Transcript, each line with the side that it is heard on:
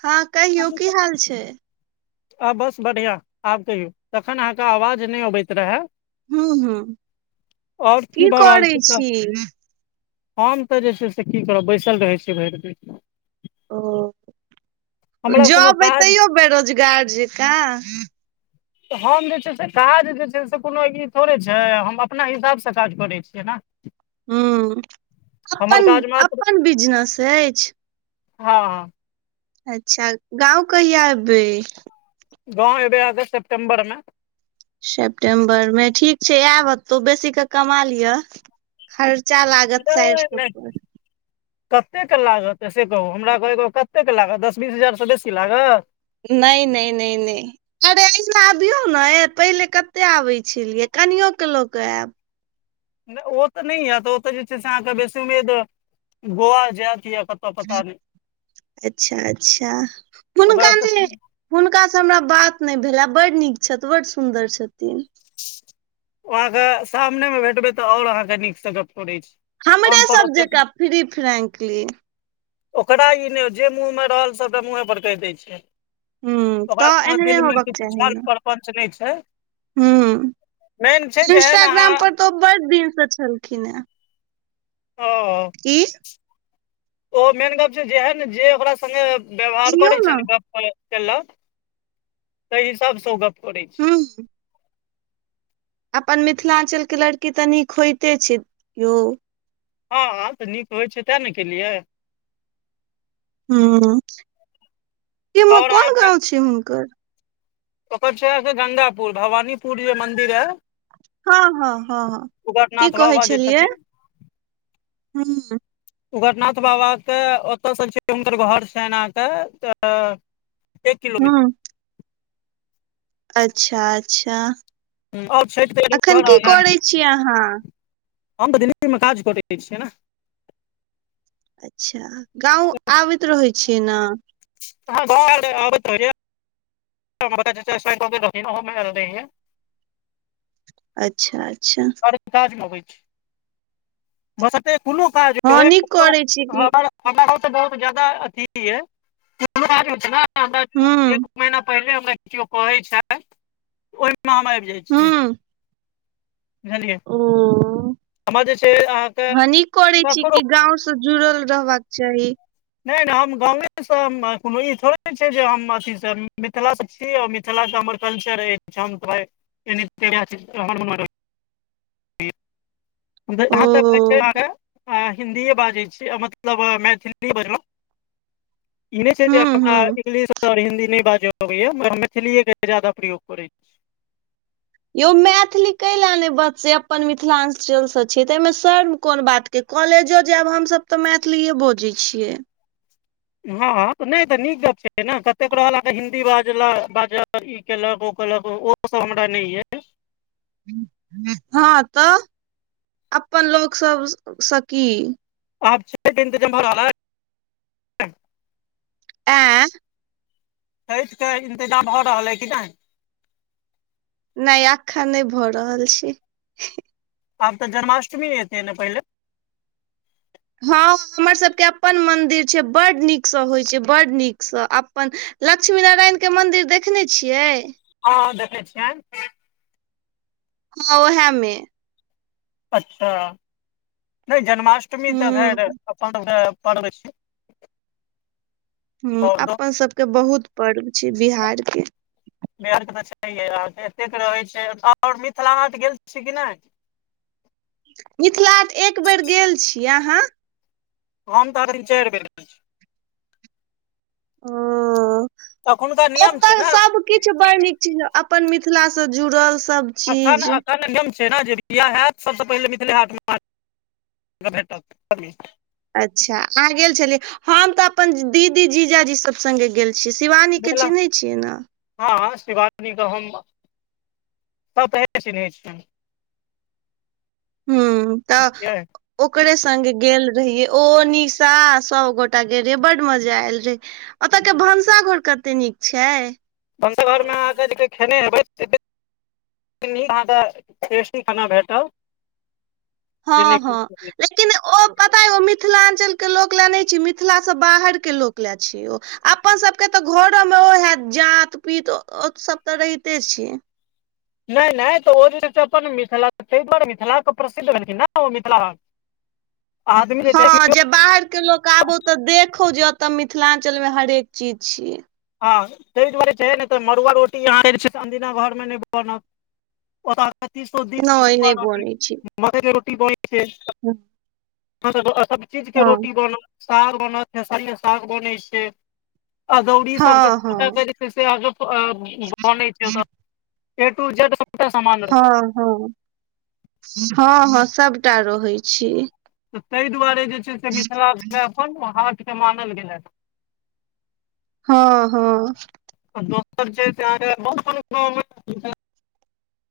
right: हँ कहियौ की हाल छै
left: आ बस बढ़िया आब कहियौ तखन अहाँके आवाज नहि अबैत रहेय
right: हूँ हूँ
left: आओर की भऽ रहल
right: करै
left: छै तऽ
right: छी
left: हम तऽ जे छै से की करब बैसल रहै छी भरि दिन
right: ओ
left: हमरा कोनो
right: जॉब यऽ
left: काज
right: तैयो बेरोजगार जकाँ
left: तऽ हम जे छै से काज जे छै से कोनो एक थोड़े छै हम अपना हिसाबसँ काज करै छियै नऽ
right: हू अपन
left: मात्र
right: अपन बिजनेस अछि
left: हँ हँ
right: अच्छा गाँव कहिया एबै
left: गाँव एबै अगस्त सेप्टे्बर मे
right: सेप्टेम्बर मे ठीक छै आयब एतहु बेसीे कऽ कमा लिअ खर्चा लागत साइर
left: नहि
right: सब
left: नहि
right: पर
left: कतेक लागत से कहू हमरा कहु कतेक लागत दस बीस हजारसँ बेसी लागत
right: नहि नहि नहि नहि अरे अना अबियौ नऽ पहिले कतेक आबै छलियै कनियोके लऽ कऽ आयब
left: नहि ओ तऽ नहि एत ओतऽ जे छै से अहाँके बेसी उम्मीद गोआ जायत या कतऽ पता नहि
right: अच्छा अच्छा हुनका
left: ओकरा तऽ
right: ने हुनका सऽ हमरा बात नहि भेलै बड नीक छथि बड सुन्दर छथिन
left: ओ अहाँके सामने मे भेटबै तऽ ओर अहाँके नीकसँ गप करे छैय
right: हमरे सब जकाँ फ्री फ्रेंकली
left: ओकरा ई नहि जे मुँहमे रहल सभटा मुँहे पर कहि दै छै
right: हूँ
left: ओकरा
right: तऽ
left: कोनो
right: एहने
left: दिलमे
right: होबक
left: किछ छल प्रपञ्च नहि छै मेन छै
right: हुं
left: जेहन अहाँ
right: इंस्टाग्राम पर तऽ ओ बड़ दिन से छलखिन हे
left: [unintelligible]
right: की
left: ओ मेन गप छै जेहन जे ओकरा सङ्गे व्यवहार करै छै ने गप्प के केलक तैहिसाबसँ ओ गप्प करै छै
right: हूँ अपन मिथिलाञ्चल के लड़की तऽ नीक होइते छै यौ
left: हँ तऽ नीक होइ छै तें ने केलियै
right: हूँ उ-उ ई मे
left: आओर
right: कोन
left: अहाँके
right: गाँव छियै हुनकर
left: ओकर छियै गंगापुर भवानीपुर जे मंदिर एय
right: हँ हँ हँ हँ की
left: उग्रनाथ
right: कहै
left: बाबा जे छथिन
right: छलियै हूँ
left: उग्रनाथ बाबा के ओतयसँ छै हुनकर घर छनि अहाँके एक किलोमी-
right: हूँ अच्छा अच्छा
left: आओर छठि तैयारी भऽ
right: एखन की
left: रहल है
right: करै छीयै अहाँ
left: हम त दिल्ली मे काज करै छियै न
right: अच्छा गाँव आबैत रहै छियै न
left: अहाँ गाँव आएल रहाए आबैत रहै या हमर बड़का चचा एक्सपारि कऽ गेल रहथिन ओहो मे आएल रहियै
right: अच्छा अच्छा
left: हर काजमे अबै छी बशर्ते कोनो काज
right: हँ
left: होय
right: नीक करै छी की
left: हमर हमरा गाँव स तऽ बहुत ज्यादा अथि यै [unintelligible] हमरा
right: हूँ
left: जे एक महिना पहिले हमरा कियौ कहै छथि ओहिमे हम आबि जाइ छियै बुझलियै
right: ओ-ओ
left: हमर जे छै अहाँके
right: हॅं नीक करै छी
left: ककरो
right: की गाँव तऽ जुड़ल रहबाक चाही
left: नै नै हम गाॅंवेसँ कोनो ई थोड़े छै जे हम अथीसँ मिथिलासँ छी हम मिथिलाके हमर कल्चर अछि हम तऽ भाइ हम तऽ
right: ओ
left: जहाँ तक होइ छै हिन्दीए बाजै छी मतलब मैथिली बजलौं ई नै छै जे
right: हूँ
left: हमरा
right: हूँ
left: इंग्लिश आओर हिन्दी नहि बाज अबैया मगर मैथिलीए के जादा प्रयोग करै छी
right: यौ मैथिली कैले नै बजतै अपन मिथिलाञ्चल स छी तऽ एहिमे शर्म के कोन बात के कॉलेजो जायब हमसभ तऽ मैथिलीेए बजै छियै
left: हँ त नै तऽ नीक गप छै ने कतेक रहल अहाँके हिन्दी बाज लागत ई केलक ओ केलक ओ सब हमरा नै या
right: हँ तऽ अपन लोक सब सँ की
left: आब छैठ इन्तजाम भ रहल एय
right: आँय
left: छैठ के इन्तजाम भ रहल अइ कि नहि
right: नै अखन नै भऽ रहल छै
left: आब तऽ जन्माष्टमी एतै न पहिले
right: हँ हमर सभके अपन मन्दिर छै बड्ड नीकसँ होइ छै बड्ड नीकसँ अपन लक्ष्मी नारायण के मन्दिर देखने छियै
left: हँ-हँ देखै छियनि
right: हँ ओहामे
left: अच्छा नै जन्माष्टमी तऽ खैर
right: हूँ
left: अपन सबकें पर्व अछि
right: हूँ
left: आओर दो
right: अपन सबके बहुत पर्व छै बिहार के
left: बिहारमे तऽ छैहे अहाँके एतेक रहै छै आओर मिथिला हाट गेल छी कि नहि
right: मिथिलाहाट एक बेर गेल छी अहाँ?
left: हम तऽ [unintelligible]
right: ओ
left: तखुनका नियम छैय
right: ओतऽ
left: ने।
right: सब किछु बड़ नीक चीज अपन मिथिलाँ जुड़ल सब चीज
left: अखन-अखन छैय ने जे बिआह हैत सबसँ पहिनेे मिथिले हाटमे भेटत।
right: अच्छा अहाँ गेल छलियै, हम तऽ अपन दीदी जीजाजी सब संगे गेल छी शिवानीके
left: मिथिला
right: चिन्हैत छियै ने?
left: हँ! शिवानी क हम [unintelligible]
right: हू तऽ
left: बुझलियै
right: ओकरे संगे गेल रहिये ओ निशा सबगोटा गेल रहिय बड मजा आयल रहे। ओत के भनसाघर कते नीक छैय।
left: बङ्गा घरमे अहाँके जे खेने हेबै से [unintelligible] [unintelligible] टेस्टी खाना भेटल।
right: हँ हँ ले ओ मिथिलांचलके लोक ले नहि छी, मिथिला से बाहर के लोक ले छीय ओ। अपन सभके तऽ घरोमे ओहे जात पीत ओ सभ तऽ रहिते छैय।
left: नहि नहि तऽ ओ जे अपन मिथिला ताहि पर मिथिलाके प्रसिद्ध भेलखिन ने ओ मिथिला आदमी जे छै
right: हँ जे बाहरके लोक आबो तऽ देखौ जे एतऽ मिथिलाञ्चल मे हरेक चीज छियै।
left: हँ, ताहि दुआरे छैय ने तऽ मड़ुआ रोटी यहाँ अंदिना घरमे नहि बनल।
right: नहि नहि
left: [unintelligible]
right: बनै छै
left: मकइ के रोटी बनै छैय सब चीजके
right: हँ
left: रोटी बन साग बनत खेसारी के साग बनै छैय, अदौरी सब
right: हँ हँ
left: [unintelligible]
right: हँ हँ हँ हँ सबटा रहै छैय।
left: तऽ ताहि दुआरे जे छैय से मिथिलाके अपन हाटके मानल गेलया।
right: हँ हँ
left: [unintelligible] अहाँके [unintelligible]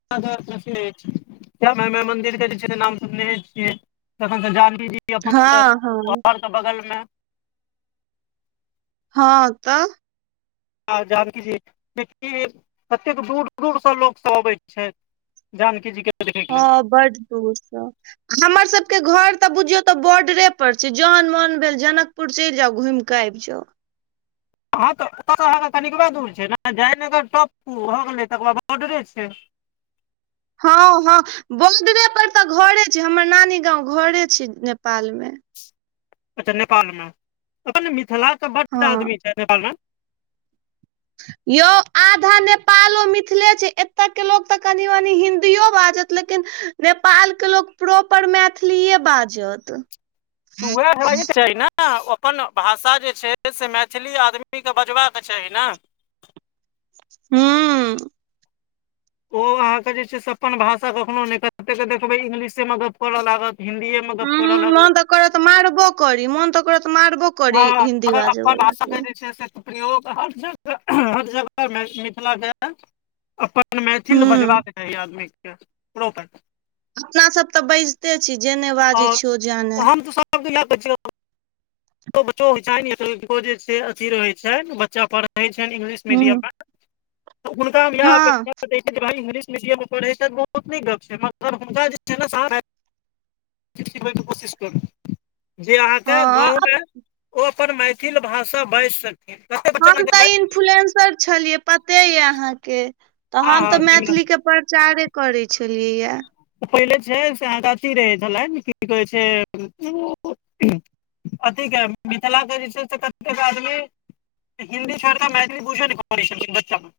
left: [unintelligible] श्यामा माई मन्दिर के जे छैय नाम सुननहे छियै। तखन त जानकी जी अपन
right: हँ हँ
left: घर के बगल मे।
right: हँ तऽ।
left: आ जानकी जी कतेक दूर दूरसँ लोक सब अबैत छैथी। जानकी जी के
right: हँ बड दूर स। हमरसभके घर तऽ बुझियौ तऽ बॉर्डरे पर छैय, जहन मोन भेल जनक पुुर चलि जाउ घुमिकऽ आबि जाव।
left: हँ त ओहाँ के कनिकबा दूर छैय जयनगर टॉप हो गेलै तकर बॉर्डरे छैय।
right: हँं हँ बॉडरे पर तऽ घरे छैय हमर नानी गाँंव घरे छैय नेपाल मे।
left: अच्छा नेपालमे अपन मिथिला के बड
right: हँ
left: आदमी छैय नेपाल मे।
right: यौ आधा नेपालो मिथिले छैय एत के लोक तऽ कनि मनि हिन्दियो बाजत लेकिन नेपालके लोक प्रॉपर मैथिलीए बाजत।
left: उहाय हेबाय चाहि नऽ ह अपन भाषा जे छै से मैथिली आदमीके बजबाक चाही नऽ
right: हू
left: ओ अहाँके जे छै से अपन भाषा कखनो नहि कते के देखबै इंगलिशे मऽ गप करऽ लागत हिंन्दीए मे [unintelligible]
right: कर मारबो करी मन तऽ करतऽ मारबो करी
left: हँ
right: हिन्दी
left: अगर
right: बाजै
left: अपन
right: वला के
left: भाषा जे छै से। प्रयोग हर जगह हर जगह मिथिला कऽ अपन मैथिल
right: हूँ
left: बजबाक चाही आदमीके प्रोपर
right: अपना सब तऽ बाजिते छी जे नहि बाजै
left: आओर
right: छीिय ओ जानै
left: हम सब [unintelligible] बचो होइ नेो जे अथी रहे छैन बच्चा पढ़ [unintelligible] इंगलिश
right: हूँ
left: मीडियम मे तऽ हुनका हम ईहाय
right: हँ
left: अपेक्षा दे भाई इंग्लिश मीडियम मे पढ़ै छै बहुत नीक गप्प छै मगर हुनका छै ने सिखबयके कोशिश करू जे अहाँके
right: हँ
left: गाँवमे ओ अपन मैथिल भाषा बाजि सक
right: हम तऽ इन्फ्लुएंसर छलियै पते यऽ अहाँके तऽ हम तऽ
left: अहाँके हँ हँ
right: मैथिलीके प्रचारे करै छलियैयए
left: ओ पहिले छै अभि रहै छलनि की कहै छै अथीके मिथिलाके जे छै से कतेक आदमी हिन्दी छोड़ कऽ मैथिली बुझबे ने करी छथिन बच्चामे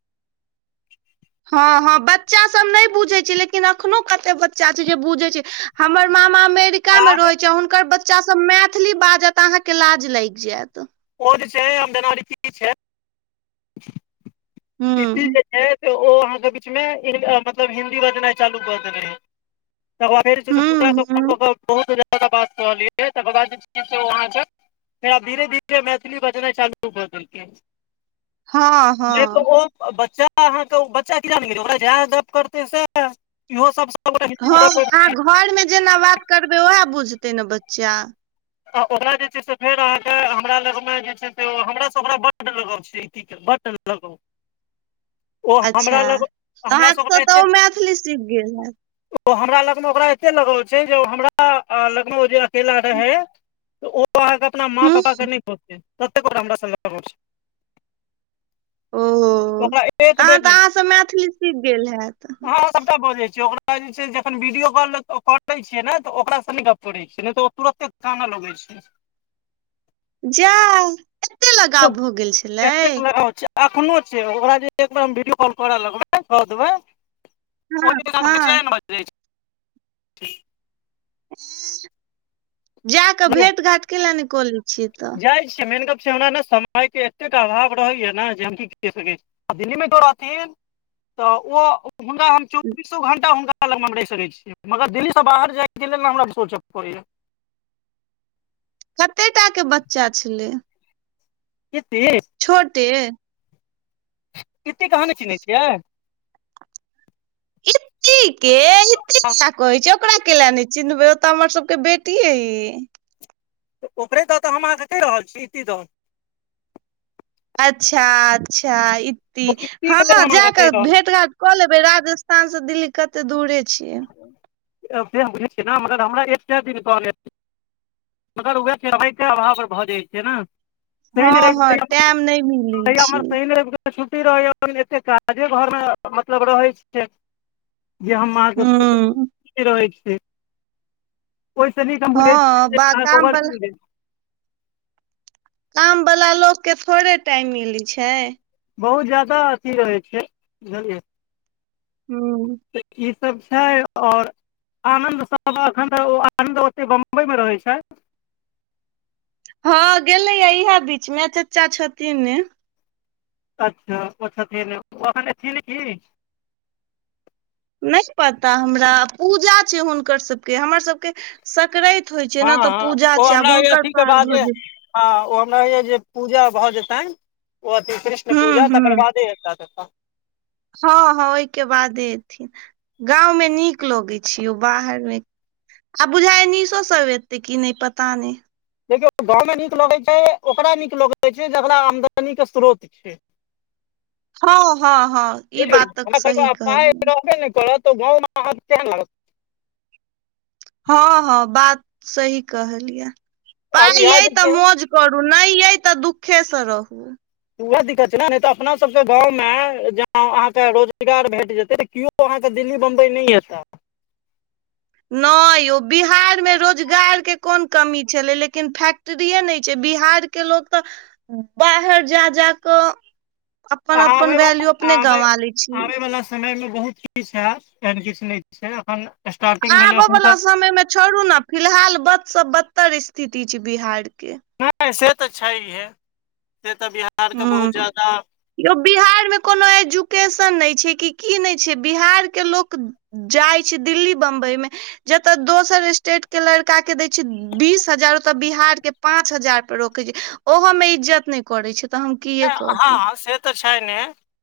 right: हँ हँ बच्चा सब नहि बुझै छी लेकिन अखनो कते बच्चा छै जे बुझे छै हमर मामा मेर ा
left: आब
right: रहै छै हुनकर बच्चा सब मैथिली बाजत अहाँके लाज लागि जायत
left: ओ जे छै [unintelligible]
right: हूँ
left: तऽ ओ अहाँ के बीच मे मतलब हिन्दी बजनाइ चालू क देेल रहे तकर बाद फेर पूजा
right: हूँ
left: कऽ
right: हूँ
left: फोन करके बहुत बात कहलियै तकर बाद छैय जे आहाँ कऽ फेर आब धीरे धीरे मैथिली बजनाइ चालू कऽ देलकै
right: हँ।
left: ने तऽ
right: हँ
left: ओ बच्चा अहाँके बच्चा किया नई गप करते से इहो सब सबगोटा हिन्दी
right: हँ
left: मे गप
right: अहाँ घरमे जेना बात करबै उएह बुझतै नऽ बच्चा।
left: ओकरा जे छै से फेर अहाँके हमरा लग मे जे छै से हमरा सबरा बडड लगाव छै की बड लगाउ
right: अच्छा तऽ अहाँकेसँ तऽ आहो मैथिली सीख गेल हैत
left: ओ हमरा लगमे ओकरा एते लगल छै जे हमरा लगन ओ जे अकेला रहै, तऽ ओ अहाँके अपना माँ
right: हूँ
left: पापा के नहि खोजतै ततेक हमरा सऽ लगाव छै।
right: ओ
left: छै ओकरा एक बेर
right: तहन तऽ
left: नहि
right: अहाँसभ मैथिली सीख गेल हैतत
left: अहाँ सबटा बजै छै ओकरा जे छै जखन वीडियो कॉल कै छियै ने तऽ ओकासँ गप करै छै नहि तऽ तुरते कानय लगै छै
right: जाय एते लगाव भऽ गेल छलै
left: एखनो छै ओकरा जे एकबार हम वीडियो कॉल करऽ लगबै कऽ देबै ओ
right: हँ हँ
left: बचैन भऽ जाय छै
right: जा कऽ भेट घाट केेल नहि कऽ ले छियै तऽ
left: जाइ छिये मेानन गप छै हमरा ने समय के एतेक अभाव रहैया ने जे हम की क सकै छी दिल्ली मे ओ रहथिन तऽ ओ हुनका हम चौबीसो घं्टा हुनका लगमे हम रहि सकैत छीै मगर दिल्लीसँ बाहर जायके लेल ने हमरा सोचय पड़ैया
right: कते टा के बच्चा छलै।
left: कते
right: छोटे
left: कतेक आहाँ नहि चिन्है छियै
right: इती के इति दुआरे कहै छै ओकरा केले नहि चिन्हबे ओ त हमर सबके बेटीै
left: तऽ ओकररे दऽ तऽ हम अहाँकेँ कहि रहल छी इति दऽ
right: अच्छा-अच्छा इति हँ,
left: के लेल हम अहाँके कहि
right: जााकऽ
left: रहल छी
right: भेट घाट कऽ लेबै राजस्थान सऽ दिल्ली कते दूरे छियै।
left: से हम बुझै छियै ने मगर हमरा एकसौ दिन कह मगर उह फेर [unintelligible] अभाव भऽ जाइ छै ने।
right: हँ
left: शनि रेव
right: हँ टाइम नहि मिलै छै
left: [unintelligible] छुट्टी रहैया एतेक काजे घरमे मतलब रहै छै, जे हम अहाँके
right: हूँ
left: [unintelligible] रहे छी ओहिसँ निक हम बुझय
right: हँ बा काम बला
left: [unintelligible]
right: काम वाला लोक के थोड़े टाइम मिले छैय
left: बहुत ज्यदा अथी रहै छै बुझलियै
right: हू
left: ई सब छै आओर आनंद सब अखन आनंद ओते बम्बई में रहे छै।
right: हँ गेले हऽ इएह बीच मे चाचा छथिन
left: अच्छा ओ छथिने ओ अथिन ने की
right: नहि पता हमरा पूजा छै हुनकर सबके हमर सबके सक्राति होइ छै ने तऽ
left: हँ
right: पूजा
left: ओ
right: छै आब
left: हमरा होइया
right: हुंकर
left: अथी के
right: पार भऽ
left: बादे
right: जेत
left: हँ ओ हमरा ये जे पूजा भऽ जेतनि ओ अथी कृष्ण
right: हूँ
left: पूजा तकर
right: हूँ
left: बादे हेतय तेतय
right: हँ हँ ओहिके बादे एथिन गाँवमे नीक लगै छै ओ बाहर मे आ बुझाइ निसो सब एते किी नहि पता नहि
left: देखिय गाँंव में निक लगे छै ओकरा नीक लगे छै जेकरा आमदनी के स्रोत छै।
right: हँ हँ हँ ई बात
left: [unintelligible]
right: तऽ
left: हमरा कहि
right: सही
left: कऽ पाय
right: कहलियै
left: रहबे नऽ करत तऽ गाँव मऽ आहाँ कऽ केहन लागत
right: हँ हँ बात सही कहलियै।
left: आ
right: पाइ
left: ईहाय
right: अइ
left: जे
right: तऽ
left: छैय
right: मौज करू नहि यऽ तऽ दुखे से रहू।
left: उएह दिक्कत छै नऽ नहि तऽ अपना सबके गाँवमे ज अहाँके रोजगार भेट जेतै तऽ केओ ओ अहाँकेँ दिल्ली बम्बई नहि ऐतैय।
right: नहि यौ बिहारमे रोजगारके कोन कमी छलै, लेकिन फैक्ट फैक्ट्री नहि छै, बिहारके लोक तऽ बाहर जा जा कऽ अपन अपन
left: आबै
right: वैल्यू अपने गवा लै छीिय।
left: समयमे बहुत किछु हेयत एहन किछु नहि छै अखन
right: आबय वालला समय मे छोड़ू नऽ फिलहाल बदसँ बद्तर स्थिति छै बिहार के
left: से तऽ छैहे से तऽ बिहारके बहुत
right: हूँ
left: जादा
right: यौ बिहार मे कोनो एजुकेशन नहि छै कि की नहि छै बिहार के लोक जाइ छी दिल्ली बं्बई मे जतय दोसर स्टेट के लड़का के दै छै बीस हजार ओतऽ बिहार के पाँच हजार पर रोकै छै ओहोमे इज्जत नहि करै छै तऽ हम किए
left: नहि
right: कहू
left: हँ से तऽ छैने